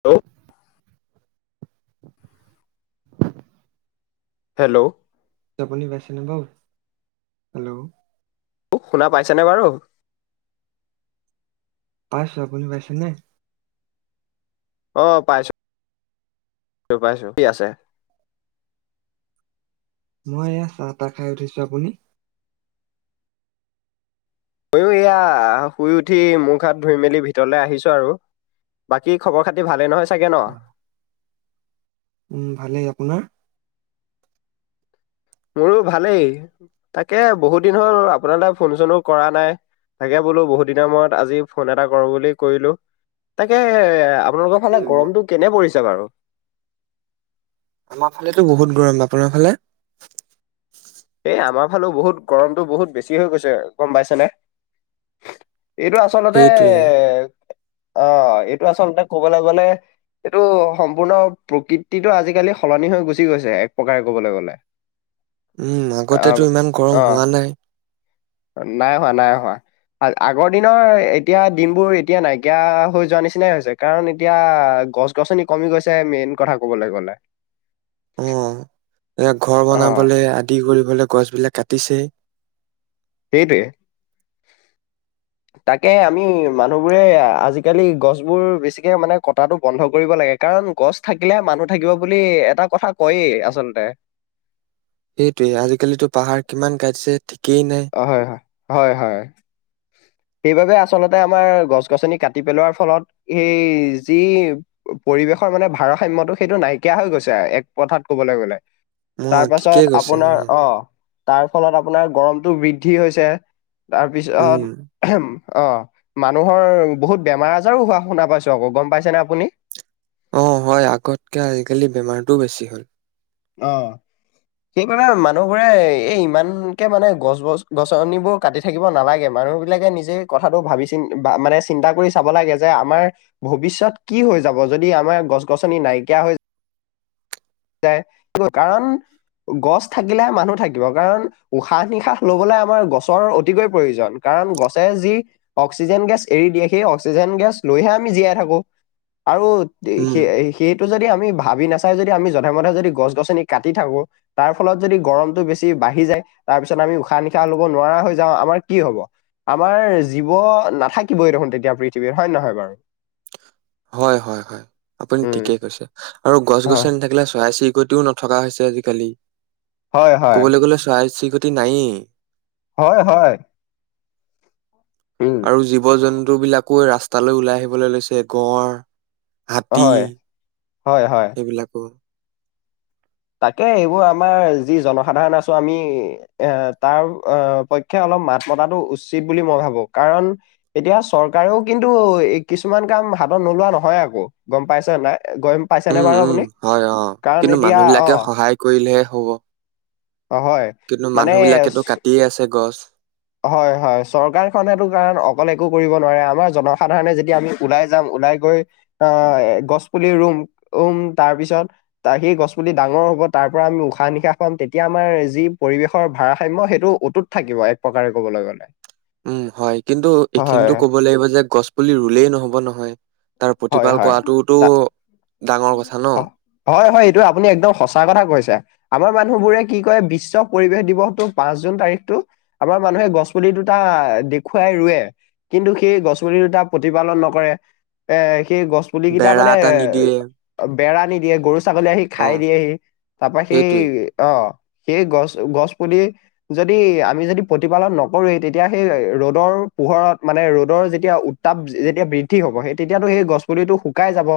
Hello hello শুনি পাইছেনে বাও, হেল্ল' তোক শুনা পাইছে বাৰু পাইছো আপুনি পাইছেনে। আহ পাইছো পাইছো, [unintelligible] কি আছে [inaudible] মই এয়া চাহ তাহ খাই উঠিছো আপুনি ময়ো এয়া শুই উঠি মূখ হাত ধুই মেলি ভিতৰলৈ আহিছো আৰু বাকী খৱৰ খাতি ভালেই নহয় চাগে ন উম ভালেই আপোনাৰ মোৰো ভালেই তাকে বহুত দিন হ'ল আপোনালৈ ফোন চোনো কৰা নাই তাকে বোলো বহুত দিনৰ মূৰত আজি ফোন এটা কৰো বুলি কৰিলো তাকে আপোনালোকৰ ফালে উম, গৰমটো কেনে পৰিছে বাৰু আমাৰ ফালেতো বহুত গৰম আপোনাৰ ফালে এই আমাৰ ফালে বহুত গৰমতটো বহুত বেছি হৈ গৈছে গম পাইছে নে এইটো আচলতে এ সেইটোৱেই অ এইটো আচলতে ক'বলৈ গলে এইটো সম্পূৰ্ণ প্ৰকৃতিতটো আজিকালি সলনি হৈ গুচি গৈছে এক প্ৰকাৰে কবলৈ গ'লে উম অ', আগতেতো ইমান গৰম অ', হোৱা নাই নাই হোৱা নাই হোৱা আগৰ দিনৰ এতিয়া দিনবোৰ এতিয়া নাইকিয়া হৈ যোৱা নিচিনাই হৈছে কাৰণ এতিয়া গছ গছনি কমি গৈছে মেইন কথা কবলৈ গ'লে অ এ ঘৰ অ', বনাবলৈ আদি কৰিব লে গছবিলাক কাটিছে সেইটোৱে তাকে আমি মানুহবোৰে আজিকালি গছবোৰ বেছিকে মানে কটাটো বন্ধ কৰিব লাগে কাৰ কাৰণ গছ থাকিলে মানুহ থাকিব বুলি এটা কথা কয়েই আচলতে সেইটোৱে আজিকালিতো পাহাৰ কিমান কাটিছে ঠিকেই নাই হয় হয় হয় হয়। সেইবাবে আচলতে আমাৰ গছ গছনি কাটি পেলোৱাৰ ফলত সেই যি পৰিৱেশৰ মানে ভাৰসাম্যতটো সেইটো নাইকিয়া হৈ গৈছে এক প্ৰথাত কবলৈ গ'লে অ তাৰ পাছত ঠিকেই কৈছে অ আপোনাৰ আহ তাৰ ফলত আপোনাৰ গৰমতটো বৃদ্ধি হৈছে তাৰ উম পিছত অ মানুহৰ বহুত বেমাৰ আজাৰো হোৱা শুনা পাইছো আকৌ গম পাইছেনে আপুনি অ হয় আগতকে আজিকালি বেমাৰটোও বেছি হ'ল অ সেইবাবে মানুহবোৰে এই ইমানকে মানে গছ গছ গছনিবোৰ কাটি থাকিব নালাগে মানে। মানুহ বিলাকে নিজে কথাটো ভাবি চি মানে চিন্তা কৰি চাব লাগে যে আমাৰ ভৱিষ্যয়ত কি হৈ যাব যদি আমাৰ গছ গছনি নাইকিয়া হৈ যায় কাৰণ, গছ থাকিলেহে মানুহ থাকিব কাৰণ উশাহ নিশাহ লবলৈ আমাৰ গছৰ অতিকৈ প্ৰয়োজন কা কাৰণ গছে যি অক্সিজেন গেছ এৰি দিয়ে সেই অক্সিজেন গেছ লৈহে আমি জীয়াই থাকো, আৰু উম সেইটো যদি আমি ভাবি নাচাই যদি আমি জ ধে মধে যদি গছ গছনি কাটি থাকো, তাৰ ফলত যদি গৰমটো বেছি বাঢ়ি যায়, তাৰ পিছত আমি উশাহ নিশাহ লব নোৱাৰা হৈ যাওঁ আমাৰ কি হ'ব। আমাৰ জীৱ নাথাকিবই দেখোন তেতিয়া পৃথিৱীত হয় নে নহয় বাৰু? হয় হয় হয় আপুনি উম ঠিকেই কৈছে আৰু গছ হয় গছনি থাকিলে চৰাই চিৰি কতিও নথকা হৈছে আজিকালি হয় হয় ক'বলৈ গ'লে চৰাই চিৰিকতি নায়েই। হয় হয়। উম আৰু জীৱ জন্তু বিলাকো ৰাস্তালৈ ওলাই আহিবলৈ লৈছে গঁড়, হাতী, হয় হয় হয় সেইবিলাকো। তাকে এইবোৰ আমাৰ যি জনসাধাৰণ আছো আমি এ তাৰ পক্ষে অলপ- মাত মতাটো উচিত বুলি মই ভাবো কাৰণ, এতিয়া চৰকাৰেও কিন্তু কিছুমান কাম হাতত নোলোৱা নহয় আকৌ গম পাইছে নাই গম পাইছে নে উম, বাৰু উম, আপুনি হয়, অ'। কাৰণ কিন্তু এতিয়া, অ মানুহবিলাকে সহায় কৰিলেহে হব অ হয় কিন্তু মানুহ বিলাকেটো মানে কাটিয়ে আছে, গছ। হয় হয় চৰকাৰখনেতো কাৰণ অকলে একো কৰিব নোৱাৰে আমাৰ জনসাধাৰণে যদি আমি ওলাই যাম, ওলাই গৈ আহ গছ পুলি ৰুম ৰুম তাৰ পিছত সেই গছ পুলি ডাঙৰ হব, তাৰ পৰা আমি উশাহ নিশাহ পাম তেতিয়া আমাৰ যি পৰিৱেশৰ ভাৰসাম্য সেইটো অটুত থাকিব। উপকাৰে ক'বলৈ গ'লে। উম হয় কিন্তু হয় এইখিনিতো ক'ব লাগিব যে গছ পুলি ৰুলেই নহ'ব নহয়। তাৰ হয় প্ৰতিপাল হয় কৰাটোতো তা অ হয় হয় এইটো আপুনি একদম সঁচা কথা কৈছে আমাৰ মানুহ বোৰে কি কয় বিশ্ব পৰিৱেশ দিৱসতো পাঁচ জুন তাৰিখটো আমাৰ মানুহে গছ পুলি দুটা দেখুৱাই ৰুৱে কিন্তু সেই গছপুলি দুটা প্ৰতিপালন নকৰে এ সেই গছ পুলি কেইটা বেৰা মানে এটা নিদিয়ে। বেৰা নিদিয়ে গৰু ছাগলী আহি অ', খাই দিয়েহি তাৰ পৰা সেই, সেইটোৱেই, অঁ সেই গছ গছ পুলি যদি আমি যদি প্ৰতিপালন নকৰোৱেই তেতিয়া সেই ৰ'দৰ পোহৰত মানে ৰ'দৰ যেতিয়া উত্তাপ যেতিয়া বৃদ্ধি হব সেই তেতিয়াটো সেই গছ পুলিটো শুকাই যাব,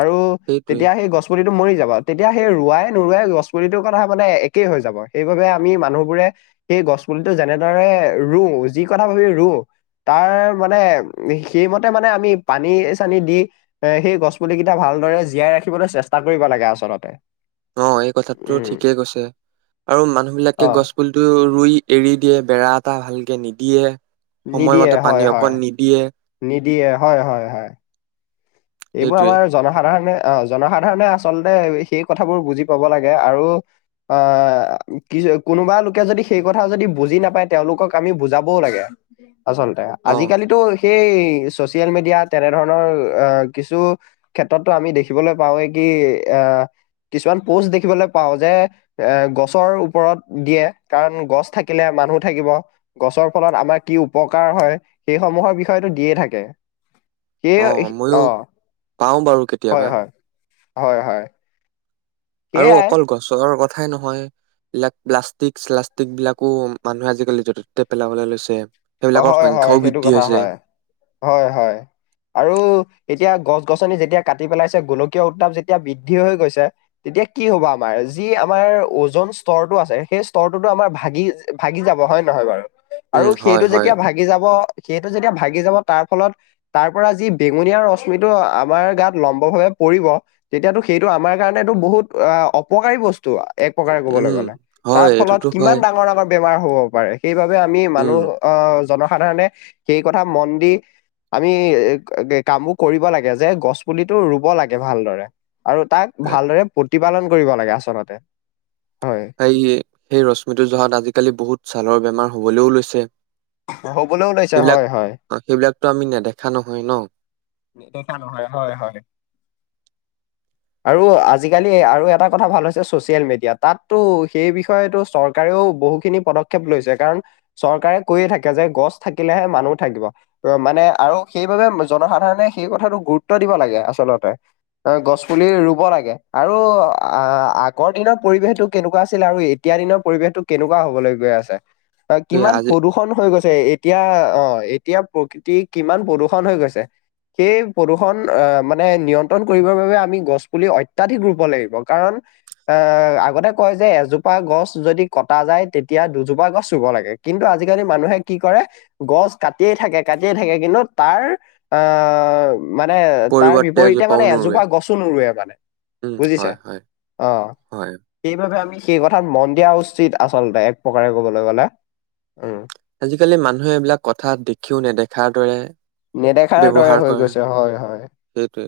আৰু সেইটোৱেই। তেতিয়া সেই গছপুলি মৰি যাব তেতিয়া সেই ৰুৱাই নৰুৱাই গছপুলিটোৰ কথা মানে একেই হৈ যাব সেইবাবে আমি মানুহবোৰে সেই গছ পুলিটো যেনেদৰে ৰুওঁ যি কথা ভাবি ৰুওঁ, তাৰ মানে সেইমতে মানে আমি পানী চানী দি এ সেই গছ পুলি কেইটা ভালদৰে, জীয়াই ৰাখিবলৈ চেষ্টা কৰিব লাগে আচলতে। অ এই কথাটো উম ঠিকেই কৈছে। আৰু মানুহ বিলাকে অ গছ পুলিটো ৰুই এৰি দিয়ে বেৰা এটা ভালকে নিদিয়ে, নিদিয়ে সময়মতে হয় পানী হয় অকণ নিদিয়ে। নিদিয়ে হয় হয় হয় এইবোৰ সেইটোৱে আমাৰ জনসাধাৰণে অ জনসাধাৰণে আচলতে সেই কথাবোৰ বুজি পাব লাগে আৰু, অ কি কোনোবা লোকে যদি সেই কথা যদি বুজি নাপায় তেওঁলোকক আমি বুজাবও লাগে। আচলতে অ আজিকালিতো সেই চচিয়েল মিডিয়া তেনেধৰণৰ অ কিছু ক্ষেত্ৰতো আমি দেখিবলৈ পাওঁৱেই কি কি আ কিছুমান পোষ্ট দেখিবলৈ পাও যে এ গছৰ ওপৰত দিয়ে কাৰণ গছ থাকিলে, মানুহ থাকিব গছৰ ফলত আমাৰ কি উপকাৰ হয় সেইসমূহৰ বি হেইটো দিয়ে থাকে সেইয়ে অ ময়ো অ পাওঁ বাৰু হয় কেতিয়াবা হয় হয় উম, হয় আৰু সেয়াই অকল গছৰ কথাই নহয় এইলাক প্লাষ্টিক চ্লাষ্টিক বিলাকো মানুহে আজিকালি য'ততে পেলাবলে লৈছে অ সেইবিলাকৰ হয় হয় সংখ্যাও সেইটো বৃদ্ধি কথা হৈছে হয় হয় হয় আৰু এতিয়া গছ গছনি যেতিয়া কাটি পেলাইছে গোলকীয় উত্তাপ যেতিয়া বৃদ্ধি হৈ গৈছে তেতিয়া কি হব আমাৰ যি আমাৰ ওজন স্তৰটো আছে সেই স্তৰটোতো আমাৰ ভাগি ভাগি যাব হয় নহয় বাৰু আৰু উম সেইটো হয় যেতিয়া ভাগি যাব সেইটো যেতিয়া ভাগি যাব তাৰ ফলত তাৰ পৰা যি বেঙুনীয়া ৰশ্মিটো আমাৰ গাত লম্ব ভাৱ পৰিব তেতিয়াতো সেইটো আমাৰ কাৰণেটো বহুত অ অপকাৰী বস্তু এক প্ৰকাৰ কবলৈ উম গ'লে তাৰ হয় ফলত এইটোতো কিমান হয় ডাঙৰ ডাঙৰ বেমাৰ হব পাৰে সেইবাবে আমি উম মানুহ আহ জনসাধাৰণে সেই কথা মন দি আমি কামবোৰ কৰিব লাগে যে গছ পুলিটো ৰুব লাগে ভালদৰে আৰু তাক ভালদৰে প্ৰতিপালন কৰিব লাগে আচলতে হয় এই ৰশ্মিটোৰ জহাত আজিকালি বহুত ছালৰ বেমাৰ হবলৈও লৈছে হ'বলৈও লৈছে হয় সেইবিলাক হয়। সেইবিলাকতো আমি নেদেখা নহয় ন নেদেখা নহয় হয় হয় আৰু আজিকালি আৰু এটা কথা ভাল হৈছে ছচিয়েল মিডিয়া তাতো সেই বিষয়টো চৰকাৰেও বহু খিনি পদক্ষেপ লৈছে কাৰণ চৰকাৰে কৈয়ে থাকে যে গছ থাকিলেহে মানুহ থাকিব কম মানে আৰু সেইবাবে জনসাধাৰণে সেই কথাটো গুৰুত্ব দিব লাগে আচলতে অ গছ পুলি ৰুব লাগে আৰু আ আগৰ দিনৰত পৰিৱেশটো কেনেকুৱা আছিল আৰু এতিয়া এতিয়া দিনৰ পৰিৱেশ টো কেনেকুৱা হবলৈ গৈ আছে সেই কিমান আজি প্ৰদূষণ হৈ গৈছে এতিয়া অ এতিয়া প্ৰকৃতি কিমান প্ৰদূৰ্ষন হৈ গৈছে সেই প্ৰদূৰ্ষণ আহ মানে নিয়ন্ত্ৰণ কৰিবৰ বাবে আমি গছ পুলি অত্যাধিক ৰুব লাগিব কাৰণ অ আগতে কয় যে এজোপা গছ যদি কটা যায় তেতিয়া দুজোপা গছ ৰুব লাগে কিন্তু আজিকালি মানুহে কি কৰে গছ কাটিয়েই থাকে কাটিয়ে থাকে কিন্তু তাৰ আহ মানে তাৰ পৰিৱৰ্তে বিপৰীতে এজোপাও মানে নোৰুৱে এজোপা গছো নৰুৱে মানে উম বুজিছে হয় হয় অ হয় সেইবাবে আমি সেই কথাত মন দিয়া উচিত আচলতে এক প্ৰকাৰে কবলে গলে উম আজিকালি মানুহে এইবিলাক কথা দেখিও নেদেখাৰ দৰে। নেদেখাৰ দৰে ব্যৱহাৰ হৈ কৰে, গৈছে হয় হয় সেইটোৱে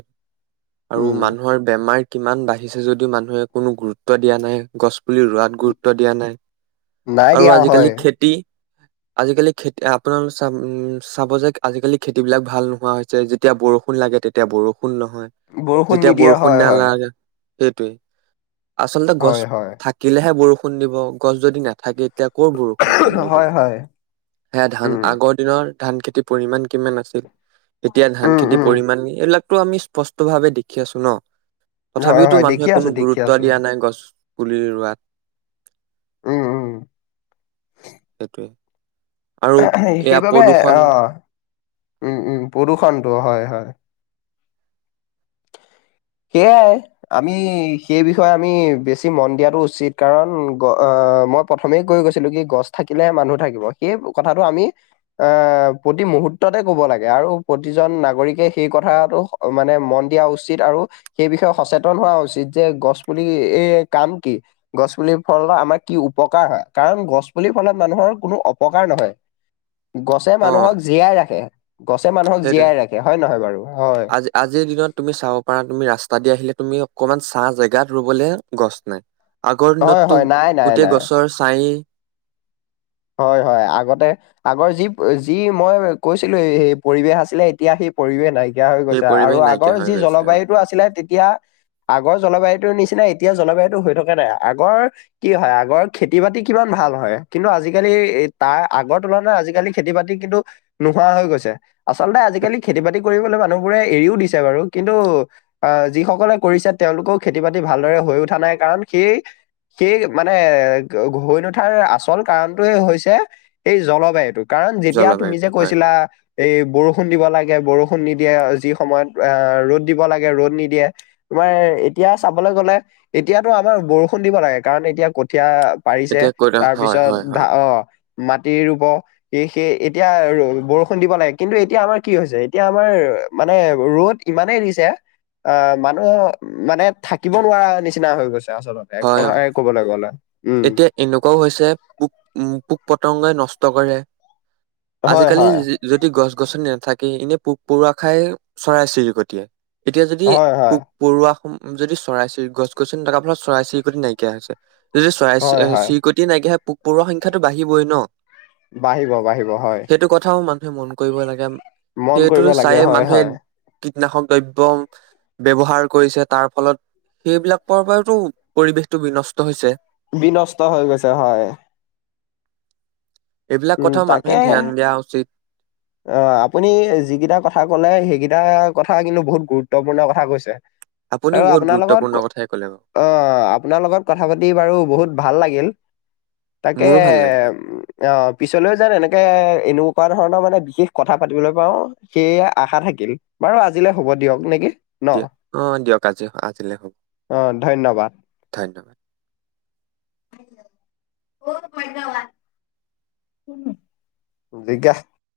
আৰু উম মানুহৰ বেমাৰ। কিমান বাঢ়িছে যদিও, মানুহে কোনো গুৰুত্ব দিয়া নাই গছ। পুলি ৰোৱাত গুৰুত্ব দিয়া নাই, নাই আৰু দিয়া হয় আজিকালি খেতি। আজিকালি খেতি আপোনালোক চ উম চাব যে আজিকালি খেতি বিলাক ভাল নোহোৱা হৈছে যেতিয়া বৰষুণ [unintelligible] লাগে তেতিয়া বৰষুণ নহয়, বৰষুণ যেতিয়া নিদিয়া বৰষুণ হয় হয় নালাগে। সেইটোৱেই আচলতে গছ হয় হয় থাকিলেহে বৰষুণ দিব গছ যদি নাথাকে [unintelligible] এতিয়া কৰ' বৰষুণ কণ দিব হয় হয় সেয়া ধান উম আগৰ দিনৰ [unintelligible] ধান খেতিৰ পৰিমাণ কিমান আছিল, এতিয়া ধান উম খেতিৰ উম পৰিমাণ এইবিলাক। টো আমি স্পষ্ট ভাৱে দেখি আছো ন, হয় তথাবিওটো হয় মানুহে দেখি কোনো আছো দেখি গুৰুত্ব আছো দিয়া নাই গছ। পুলি ৰোৱাত উম উম সেইটোৱে। আৰু এয়া সেইবাবে প্ৰদূষণ আহ। উম উম, পদুষণটো হয় হয়। সেয়াই আমি সেই বিষয়ে আমি বেছি মন দিয়াতটো উচিত কাৰণ। অ, মই প্ৰথমে কৈ গৈছিলো কি গছ থাকিলেহে মানুহ থাকিব সেই। কথাটো আমি এ প্ৰতি মুহূতে ক'ব লাগে আৰু প্ৰতিজন নাগৰিকে সেই কথা। মানে মন দিয়া উচিত আৰু সেই বিষয়ে সচেতন হোৱা উচিত যে গছ পুলি এ কাম। কি গছ পুলিৰ ফলত আমাৰ কি উপকাৰ হয় কাৰণ গছ পুলিৰ ফলত মানুহৰ কোনো অপকাৰ নহয় [unintelligible] গছে মানুহক জীয়াই ৰাখে। গছে মানুহক সেইটোয়ে, জীয়াই ৰাখে হয় নহয় বাৰু হয় আজি আজিৰ দিনত তুমি চাব পাৰা তুমি ৰাস্তা দি আহিলে। তুমি অকমান চাহ জেগাত ৰুবলে গছ নাই। আগৰ হয় দিনততো হয় নাই নাই গোটেই নাই গছৰ ছাই। হয় হয়, আগতে আগৰ যি যি মই কৈছিলো এই স পৰিৱেশ আছিলে এতিয়া সি। পৰিৱেশ নাইকিয়া হৈ সেই গৈছে আৰু পৰিৱেশ আগৰ নাইকিয়া হৈ যি গৈছে অ জলবায়ুটো আছিলে তেতিয়া। আগৰ জলবায়ুতৰ নিচিনা এতিয়া জলবায়ুতো হৈ থকা নাই আগৰ কি হয় আগৰ খেতি বাতি। কিমান ভাল হয় কিন্তু আজিকালিৰ। আজিকালি তাৰ আগৰ তুলনাত আজিকালি খেতি বাতি কিন্তু নোহোৱা হৈ গৈছে। আচলতে আজিকালি খেতি বাতি। মানুহবো এৰিও দিছে বাৰু কিন্তু যিসকলে কৰিছে তেওঁলোকেও খেতি বাতি ভাল। হৈ উঠা নাই কাৰণ, সেই সেই মানে হৈ নুঠাৰ আচল কাৰণ। হৈছে এই জলবায়ুটোক। কাৰণ যেতিয়া তুমি যে জলবায়ুটো হয়। কৈছিলা, এই বৰষুণ দিব লাগে বৰষুণ। নিদিয়ে যি সময়ত আহ ৰ'দ দিব লাগে ৰ'দ নিদিয়ে, তোমাৰ এতিয়া চাবলৈ গ'লে। এতিয়াতো আমাৰ বৰষুণ দিব লাগে, কাৰণ এতিয়া কঠিয়া পাৰিছে এতিয়া কৈ থাক হয় তাৰপিছত। হয় ধা হয় অ মাটি ৰুব [unintelligible] সেই এতিয়া বৰষুণ দিব লাগে, কিন্তু এতিয়া আমাৰ কি হৈছে এতিয়া আমাৰ মানে ৰ'দ। ইমানেই নিছে অ মানুহ মানে থাকিব নোৱাৰা নিচিনা হৈ গৈছে। আচলতে এক হয় কথ অ ক'বলৈ গলে। উম এতিয়া এনেকুৱাও হৈছে, পোক পোক পতংগই নষ্ট কৰে। হয় আজিকালি হয় যদি গছ গছনি নাথাকে। এনে পোক পৰুৱা খাই চৰাই চিৰিকতিয়ে, এতিয়া যদি হয় হয় পোক পৰুৱা। যদি চই চিৰি গছ গছনি তাৰ ফলত চৰাই চিৰিকট নাইকিয়া হৈছে। যদি চৰাই হয় হয় চিৰিকতি নাইকিয়হে পোক পৰুৱৰ সংখ্যাটো বাঢ়িবই ন। বাঢ়িব বাঢ়িব হয়। সেইটো কথাও মানুহে মন কৰিব লাগে মন সেইটো কৰিব লাগে চাইে হয় মানুহে। হয় কীটনাশক দ্ৰব্য ব্যৱহাৰ কৰিছে তাৰ ফলত। সেইবিলাকৰ পৰাতো পৰিৱেশতটো বিনষ্ট হৈছে। বিনষ্ট হৈ গৈছে হয়। এইবিলাক উম কথাও মানুহে তাকে ধ্যান দিয়া উচিত। অ, আপুনি যিকেইটা কথা কলে সেইকেইটা কথা কিন্তু বহুত গুৰুত্বপূৰ্ণ কথা কৈছে। আৰু আপুনিও বহুত আপোনাৰ লগত গুৰুত্বপূৰ্ণ ক- কথাই ক'লে। বাৰু অ'! আপোনাৰ লগত কথা পাতি বাৰু বহুত ভাল লাগিল। তাকে, মোৰো ভাল লাগিলে অ'! পিছলৈও যেন এনেকে এনেকুৱা ধৰণৰ মানে, বিশেষ কথা পাতিবলৈ পাওঁ। সেয়ে, আশা থাকিল বাৰু আজিলে হ'ব দিয়ক নেকি। ন? দিয়ক অ'! দিয়ক আজি, আজিলে হ'ব। অ' ধন্যবাদ। ধন্যবাদ। অ'! মাই [unintelligible] [unintelligible]